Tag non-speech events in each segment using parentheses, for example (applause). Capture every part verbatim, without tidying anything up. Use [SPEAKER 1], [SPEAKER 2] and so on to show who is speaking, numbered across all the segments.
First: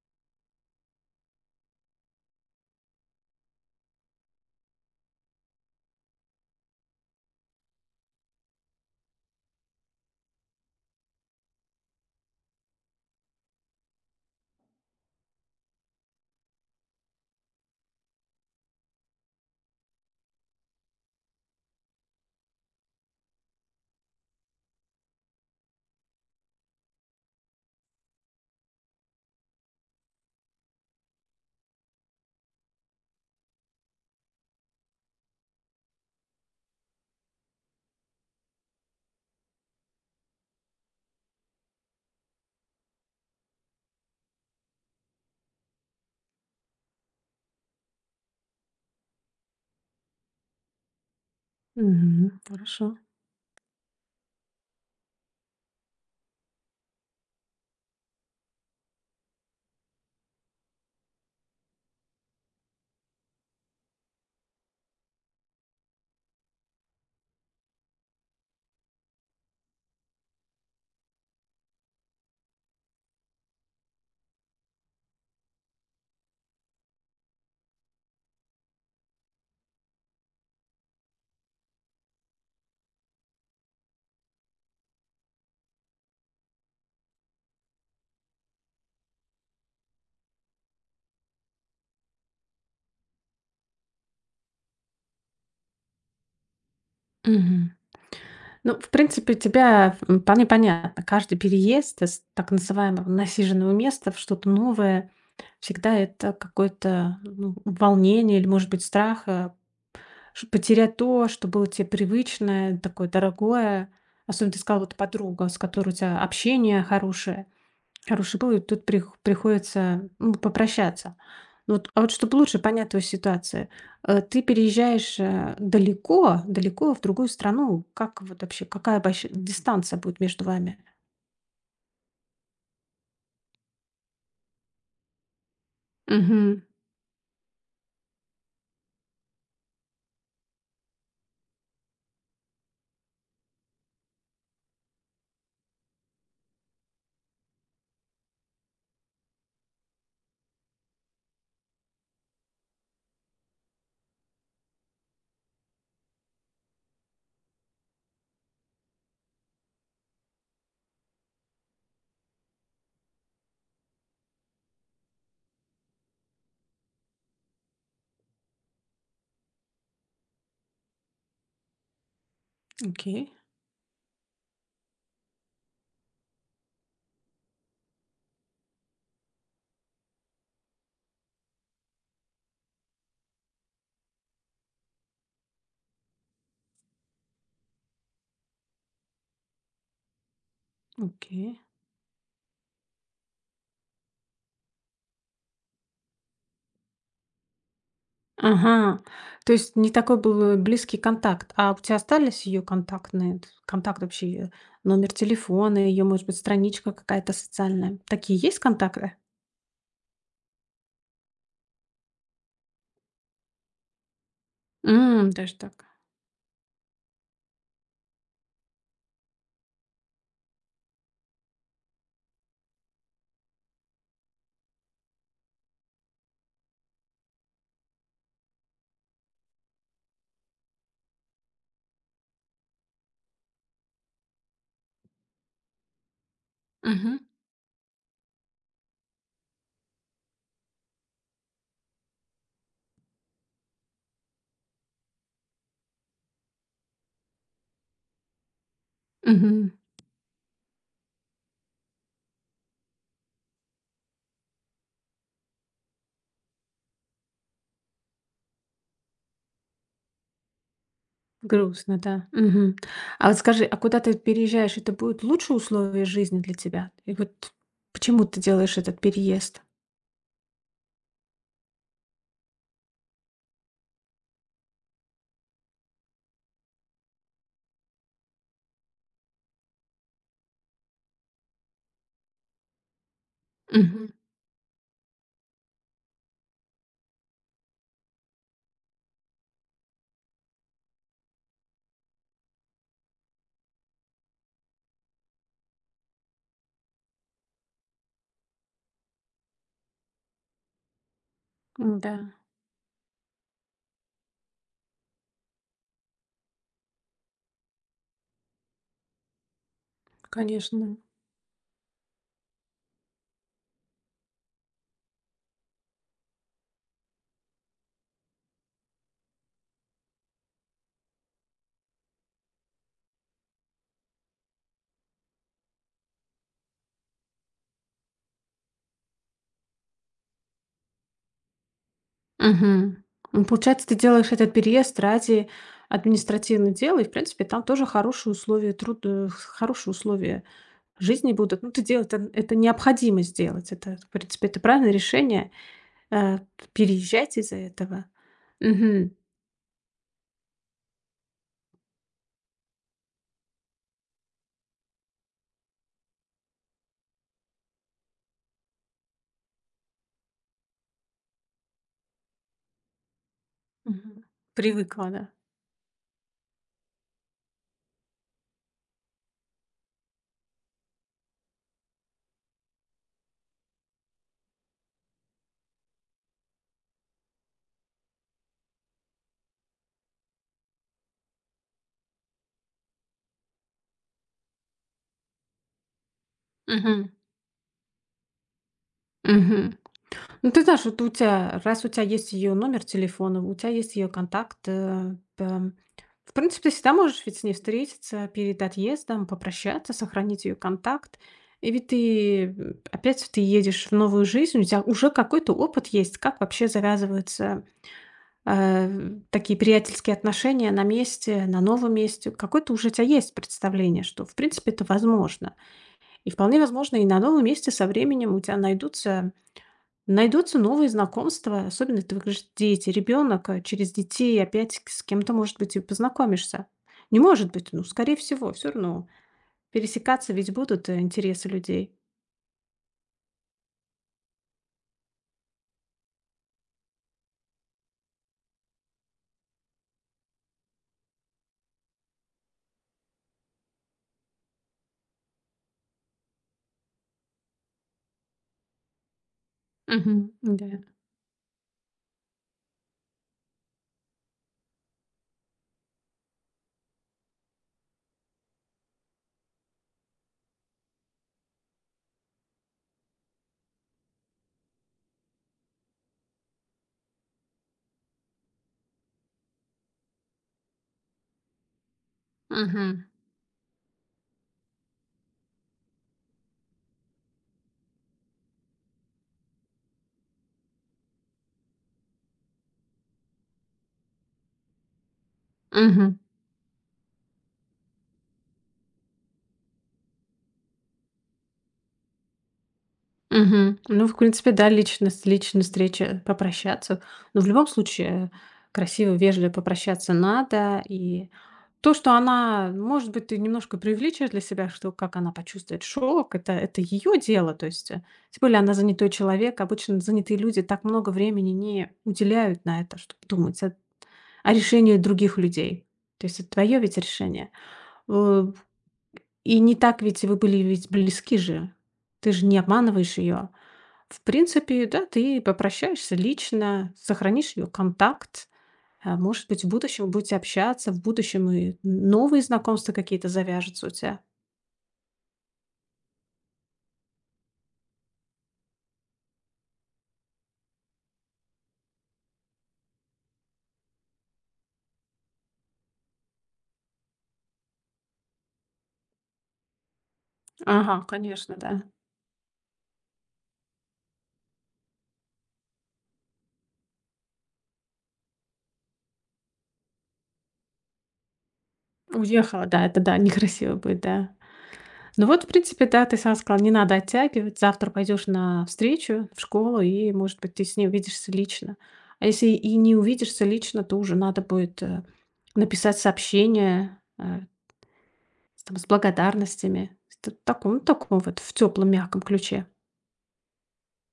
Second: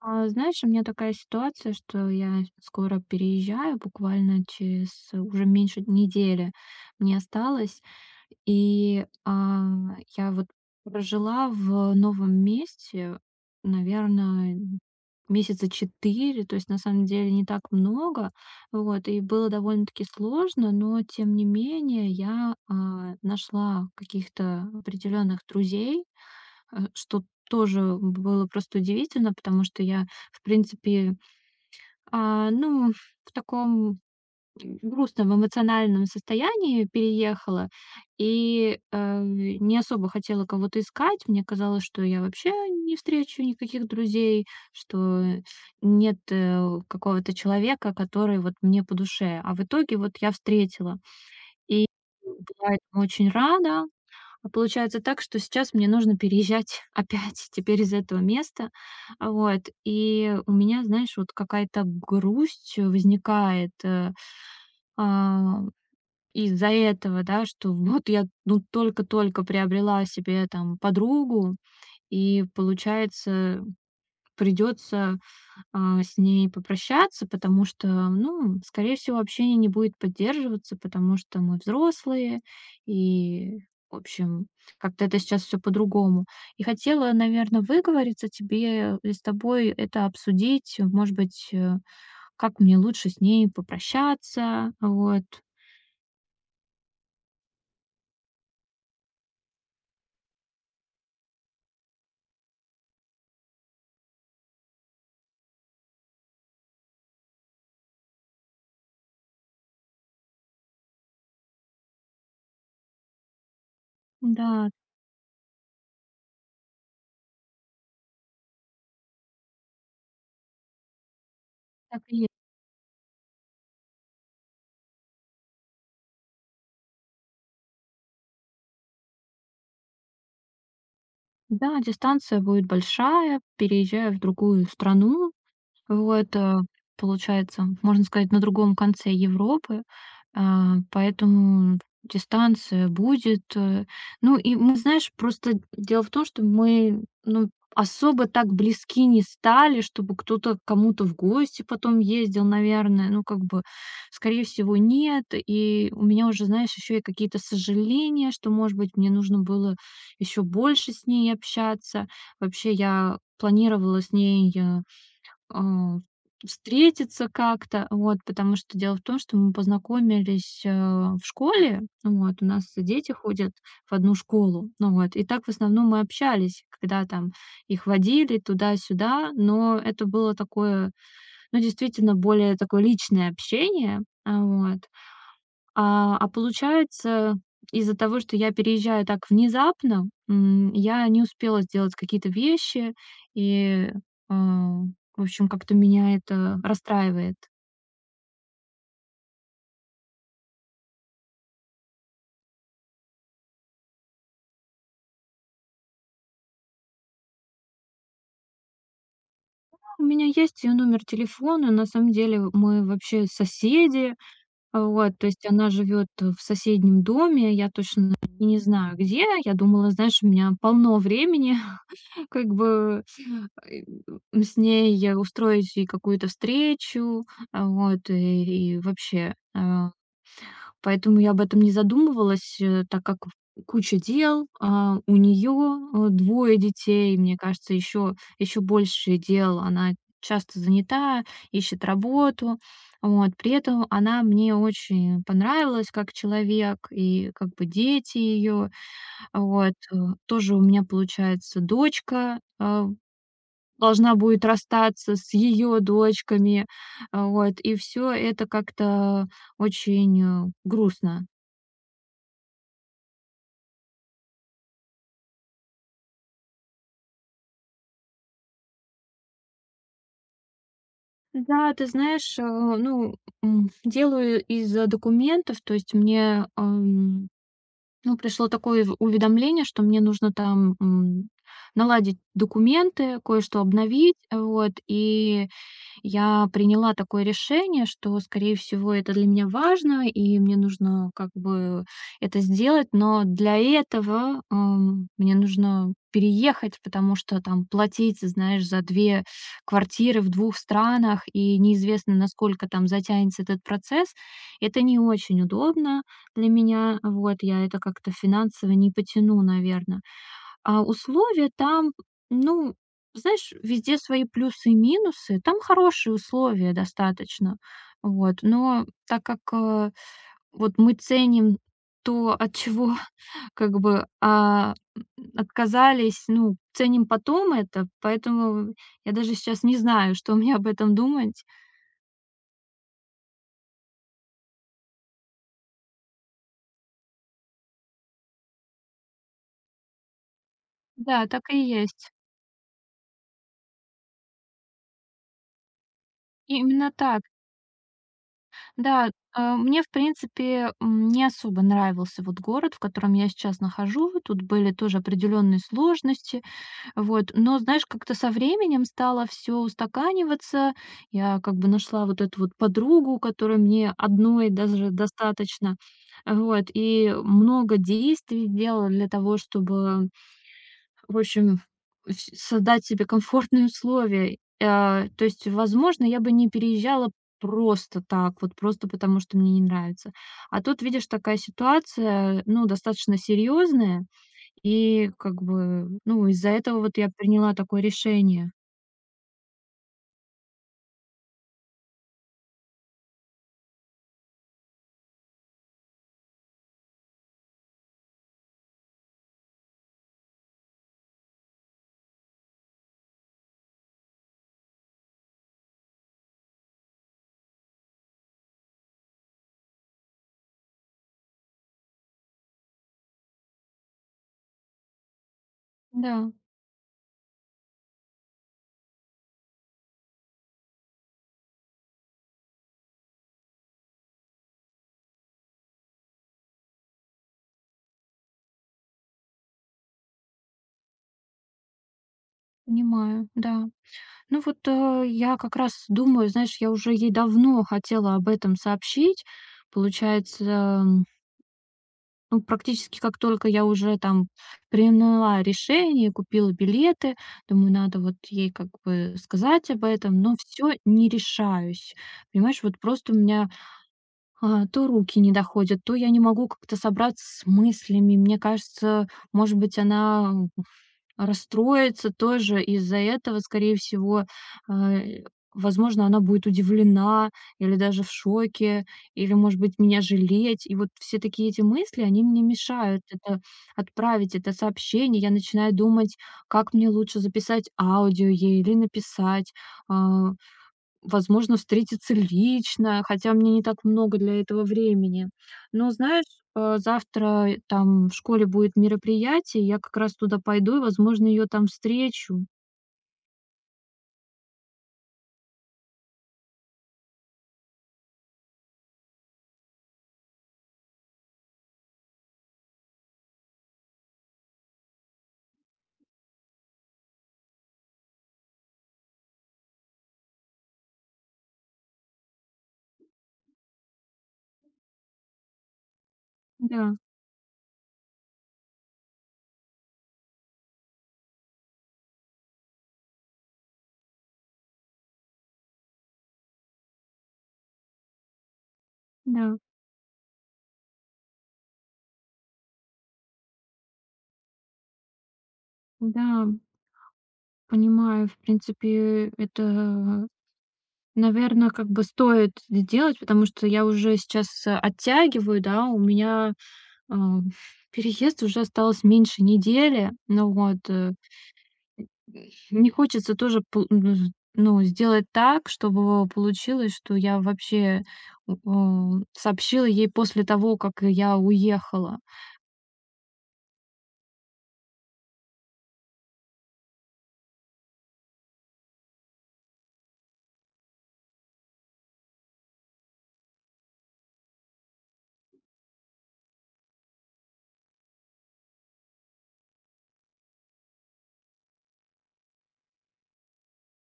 [SPEAKER 1] А, знаешь, у меня такая ситуация, что я скоро переезжаю, буквально через э, уже меньше недели мне осталось. И а, я вот прожила в новом месте, наверное, месяца четыре, то есть на самом деле не так много, вот, и было довольно-таки сложно, но тем не менее я а, нашла каких-то определенных друзей, э, что тоже было просто удивительно, потому что я, в принципе, а, ну, в таком грустном эмоциональном состоянии переехала и, э, не особо хотела кого-то искать. Мне казалось, что я вообще не встречу никаких друзей, что нет, э, какого-то человека, который вот мне по душе. А в итоге вот я встретила. И
[SPEAKER 2] Мгм.
[SPEAKER 1] была
[SPEAKER 2] Хорошо.
[SPEAKER 1] этому очень рада. А получается так, что сейчас мне нужно переезжать (laughs) опять теперь из этого места. А, вот. И у меня, знаешь, вот какая-то грусть возникает, э, а, из-за этого, да, что вот я, ну, только-только приобрела себе там подругу, и получается придется а, с ней попрощаться, потому что, ну, скорее всего, общение не будет поддерживаться, потому что мы взрослые, и, в общем, как-то это сейчас все по-другому. И хотела, наверное, выговориться тебе и с тобой это обсудить, может быть, э, как мне лучше с ней попрощаться, вот.
[SPEAKER 2] Мгм. Ну, в принципе, тебя м, вполне понятно. Каждый переезд из так называемого насиженного места в что-то новое всегда это какое-то ну, волнение или, может быть, страх э, ш- потерять то, что было тебе привычное, такое дорогое. Особенно ты
[SPEAKER 1] Да,
[SPEAKER 2] сказала, вот подруга, с которой у тебя общение хорошее. Хороший был, и тут при приходится, ну, попрощаться. Ну вот, а
[SPEAKER 1] так
[SPEAKER 2] вот
[SPEAKER 1] и есть.
[SPEAKER 2] чтобы лучше понять твою ситуацию, э, ты переезжаешь, э, далеко далеко в другую страну. Как вот вообще, какая больш дистанция будет между вами?
[SPEAKER 1] Да, дистанция будет большая, переезжая в другую страну, вот, э,
[SPEAKER 2] Угу.
[SPEAKER 1] получается, можно сказать, на другом конце Европы, а, поэтому дистанция будет. э. Ну и мы, знаешь, просто дело в том, что мы, ну, особо так близки не стали, чтобы кто-то к кому-то в гости потом ездил, наверное. Ну, как бы, скорее всего, нет. И у меня уже, знаешь, еще и какие-то сожаления, что, может быть, мне нужно было еще больше с ней общаться. Вообще, я планировала с ней э, а, встретиться как-то, вот. Потому что дело в том, что мы познакомились, э, в школе. Вот, у нас дети
[SPEAKER 2] Окей,
[SPEAKER 1] ходят в одну школу. Ну вот, и так в основном мы общались, когда там их водили туда-сюда. Но это было такое, ну, действительно, более такое личное общение. А, вот. А, а получается, из-за того, что я переезжаю так внезапно, м, я не
[SPEAKER 2] окей.
[SPEAKER 1] успела сделать какие-то вещи, и, а, в общем, как-то меня это расстраивает.
[SPEAKER 2] Ага. То есть не такой был, э, близкий контакт. А у тебя остались ее контактные т контакт вообще её, номер телефона, ее, может быть, страничка какая-то социальная? Такие есть контакты?
[SPEAKER 1] У меня есть ее номер телефона, на самом деле мы вообще соседи, вот, то
[SPEAKER 2] М,
[SPEAKER 1] есть
[SPEAKER 2] даже
[SPEAKER 1] она
[SPEAKER 2] так.
[SPEAKER 1] живет в соседнем доме, я точно не знаю где, я думала, знаешь, у меня полно времени, (laughs) как бы э, с ней я устроить и какую-то встречу, а, вот, и, и вообще. а, Поэтому я об этом не задумывалась, э, так как куча дел, а, у нее двое детей,
[SPEAKER 2] Угу.
[SPEAKER 1] мне кажется, еще, еще больше дел, она часто занята, ищет работу, вот. При этом она мне очень понравилась как человек, и как бы дети ее,
[SPEAKER 2] Мгм.
[SPEAKER 1] вот, э, тоже у меня получается дочка, э, должна будет расстаться с ее дочками. А, вот, и все это как-то очень, э, грустно.
[SPEAKER 2] Грустно, да. Мгм. А вот скажи, а куда ты переезжаешь, это будут лучшие условия жизни для тебя? И вот почему ты делаешь этот переезд?
[SPEAKER 1] Да, ты знаешь, э, ну, м, делаю из, э, документов, то есть мне, ам, ну, пришло такое в уведомление, что мне нужно там, м, наладить документы, кое-что
[SPEAKER 2] Мгм.
[SPEAKER 1] обновить, э, вот, и я приняла такое решение, что, скорее всего, это для меня важно, и мне нужно как бы это сделать, но для этого ам, мне нужно переехать, потому что там платить, знаешь, за две квартиры в двух странах, и
[SPEAKER 2] Да,
[SPEAKER 1] неизвестно, насколько там затянется этот процесс, это не очень удобно для меня. Вот, я это как-то финансово не потяну, наверное. А
[SPEAKER 2] конечно.
[SPEAKER 1] условия там, ну, знаешь, везде свои плюсы и минусы. Там хорошие условия достаточно. Вот. Но так как э, вот мы ценим то, от чего (laughs) как бы а, м, отказались, ну, ценим потом это, поэтому я даже сейчас не знаю, что мне об этом думать.
[SPEAKER 2] Мгм. Ну, получается, ты делаешь этот переезд ради административных дел, и, в принципе, там тоже хорошие условия труда, хорошие условия
[SPEAKER 1] Да,
[SPEAKER 2] жизни
[SPEAKER 1] так и
[SPEAKER 2] будут. Ну, ты делаешь
[SPEAKER 1] есть.
[SPEAKER 2] это, это необходимо сделать. Это, в принципе, это правильное решение э,
[SPEAKER 1] Именно так.
[SPEAKER 2] переезжать из-за этого.
[SPEAKER 1] Да,
[SPEAKER 2] Мгм.
[SPEAKER 1] а, мне, в принципе, м, не особо нравился вот город, в котором я сейчас нахожу. Тут были тоже определенные сложности. Вот. Но, знаешь, как-то со временем стало все устаканиваться. Я как бы нашла вот эту вот подругу, которой мне
[SPEAKER 2] Мгм.
[SPEAKER 1] одной даже
[SPEAKER 2] Привыкла, да.
[SPEAKER 1] достаточно. Вот. И много действий делала для того, чтобы в общем, с создать себе комфортные условия. А, то есть, возможно, я бы не переезжала просто так, вот просто потому, что мне не нравится. А тут, видишь, такая ситуация, ну, достаточно серьезная, и как бы, ну, из-за этого вот
[SPEAKER 2] Мгм.
[SPEAKER 1] я приняла такое решение.
[SPEAKER 2] Мгм. Ну, ты знаешь, вот у тебя раз у тебя есть ее номер телефона, у тебя есть ее контакт, э, там, в принципе, ты всегда можешь ведь с ней встретиться перед отъездом, попрощаться, сохранить ее контакт. И ведь ты, м, опять ты едешь в новую жизнь, у тебя уже какой-то опыт есть, как вообще завязываются, э, такие приятельские отношения на месте, на новом месте. Какое-то уже у тебя есть представление, что, в принципе, это возможно.
[SPEAKER 1] Да,
[SPEAKER 2] И вполне возможно, и на новом месте со временем у тебя найдутся Найдутся новые знакомства, особенно ты говоришь, дети, ребенок, э, через детей опять к с кем-то, может быть, и познакомишься. Не может быть, ну, скорее всего, все равно. Пересекаться ведь будут, э, интересы людей.
[SPEAKER 1] понимаю, да. Ну вот, э, я как раз думаю, знаешь, я уже ей давно хотела об этом сообщить. Получается ну, практически как только я уже там приняла решение, купила билеты, думаю, надо вот ей как бы сказать об этом,
[SPEAKER 2] Мгм.
[SPEAKER 1] но
[SPEAKER 2] Да.
[SPEAKER 1] все не решаюсь. Понимаешь, вот просто у меня, а, то руки не доходят, то я не могу как-то собраться с мыслями. Мне кажется, может быть, она расстроится тоже из-за этого, скорее всего. А, возможно, она будет удивлена или даже в шоке, или, может быть, меня жалеть. И вот все такие эти мысли, они мне мешают
[SPEAKER 2] Мгм.
[SPEAKER 1] это отправить, это сообщение. Я начинаю думать, как мне лучше записать аудио ей или написать. А, Возможно, встретиться лично, хотя мне не так много для этого времени. Но
[SPEAKER 2] Мгм.
[SPEAKER 1] знаешь, э, завтра там в школе будет мероприятие, я как раз туда пойду и, возможно, ее там встречу.
[SPEAKER 2] Мгм. Ну, в принципе, да, лично личная встреча, попрощаться. Но в любом случае, красиво, вежливо попрощаться надо. И то, что она, может быть, ты немножко преувеличиваешь для себя, что как она почувствует шок, это, это ее дело. То есть, э, тем более она занятой человек. Обычно занятые люди так много времени не уделяют на это, чтобы думать о, о решении других людей. То есть это твое
[SPEAKER 1] Да,
[SPEAKER 2] ведь решение. Э, и не так ведь вы были ведь близки же. Ты же не обманываешь ее. В принципе, да, ты попрощаешься лично, сохранишь ее контакт. А может
[SPEAKER 1] да,
[SPEAKER 2] быть, в будущем будете общаться, в будущем и новые знакомства какие-то завяжутся у тебя.
[SPEAKER 1] да, понимаю. В принципе, это, наверное, как бы стоит сделать, потому что я уже сейчас э, оттягиваю, да, у меня а, (laughs) переезд уже осталось меньше недели, ну вот,
[SPEAKER 2] Ага,
[SPEAKER 1] э,
[SPEAKER 2] конечно, да.
[SPEAKER 1] не хочется тоже пол ну з ну, сделать так, чтобы получилось, что я вообще, э, м, сообщила ей после того, как я уехала.
[SPEAKER 2] Уехала, да, это да, некрасиво будет, да. Ну вот, в принципе, да, ты сам сказал, не надо оттягивать. Завтра пойдешь на встречу в школу, и, может быть, ты с ней увидишься лично. А если и не увидишься лично, то уже надо будет э, написать сообщение э, с там, с благодарностями. В таком, таком вот, в теплом, мягком ключе.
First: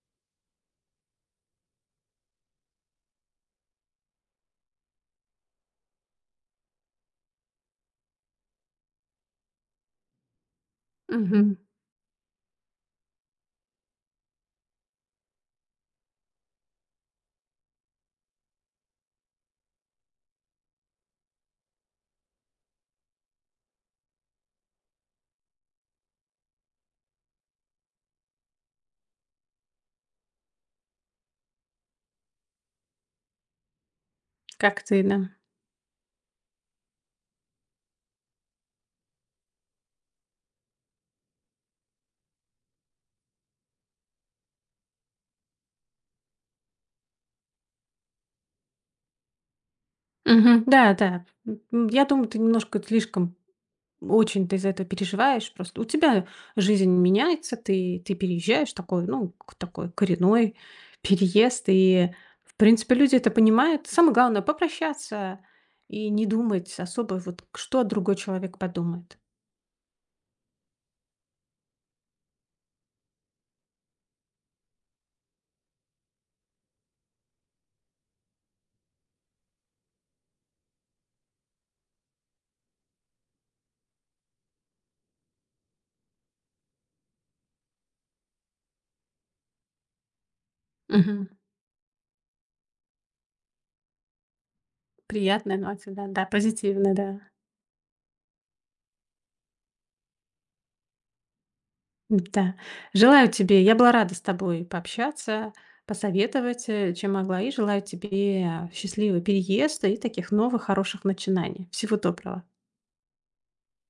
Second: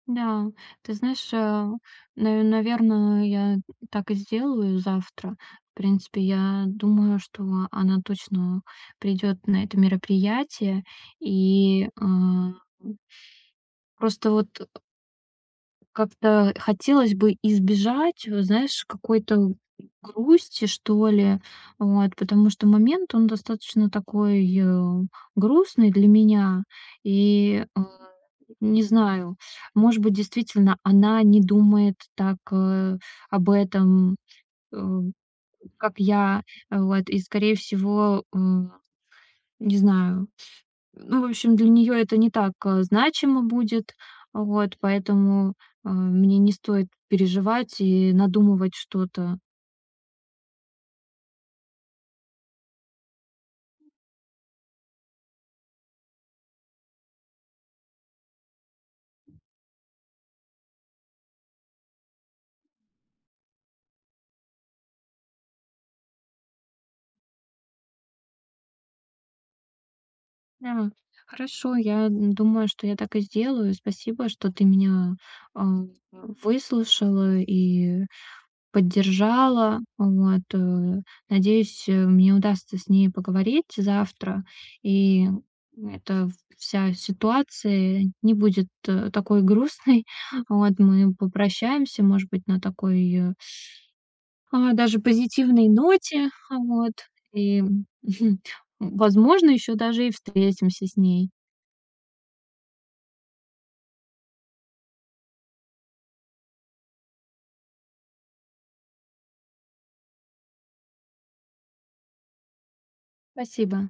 [SPEAKER 1] Да, ты знаешь, э, наверное, я так и сделаю завтра. В принципе, я думаю, что она точно придет на это мероприятие.
[SPEAKER 2] Мгм.
[SPEAKER 1] И, э, просто вот как-то хотелось бы избежать, э, знаешь, какой-то грусти, что ли. Вот, потому что момент, он достаточно такой, э, грустный для меня. И, э, не знаю, может быть, действительно, она не думает так, э, об этом, э,
[SPEAKER 2] Как ты, да.
[SPEAKER 1] как я. э, Вот, и, скорее всего, м, не знаю, ну, в общем, для нее это не так, э, значимо будет, вот, поэтому, э, мне не стоит переживать и надумывать что-то.
[SPEAKER 2] Мгм. Да, да. М, я думаю, ты немножко слишком очень ты из-за этого переживаешь. Просто у тебя жизнь меняется, ты, ты переезжаешь, такой, ну, к- такой коренной переезд. И, в принципе, люди это понимают. Самое главное — попрощаться и не думать особо, вот, к- что другой человек подумает.
[SPEAKER 1] Да, хорошо, я думаю, что я так и сделаю. Спасибо, что ты меня, а, выслушала и поддержала. Вот, э, надеюсь, э, мне удастся с ней поговорить завтра, и эта вся ситуация не будет, э, такой грустной. (laughs) Вот, мы
[SPEAKER 2] Мгм.
[SPEAKER 1] попрощаемся, может быть, на такой, э, а, даже
[SPEAKER 2] Приятная
[SPEAKER 1] позитивной
[SPEAKER 2] нота, да, да,
[SPEAKER 1] ноте. Вот,
[SPEAKER 2] позитивная, да.
[SPEAKER 1] и, (laughs) возможно, еще даже и встретимся с ней.
[SPEAKER 2] Да. Желаю тебе, я была рада с тобой пообщаться, посоветовать, э, чем могла, и желаю тебе э, счастливого переезда и таких новых хороших начинаний. Всего доброго.
[SPEAKER 1] Спасибо.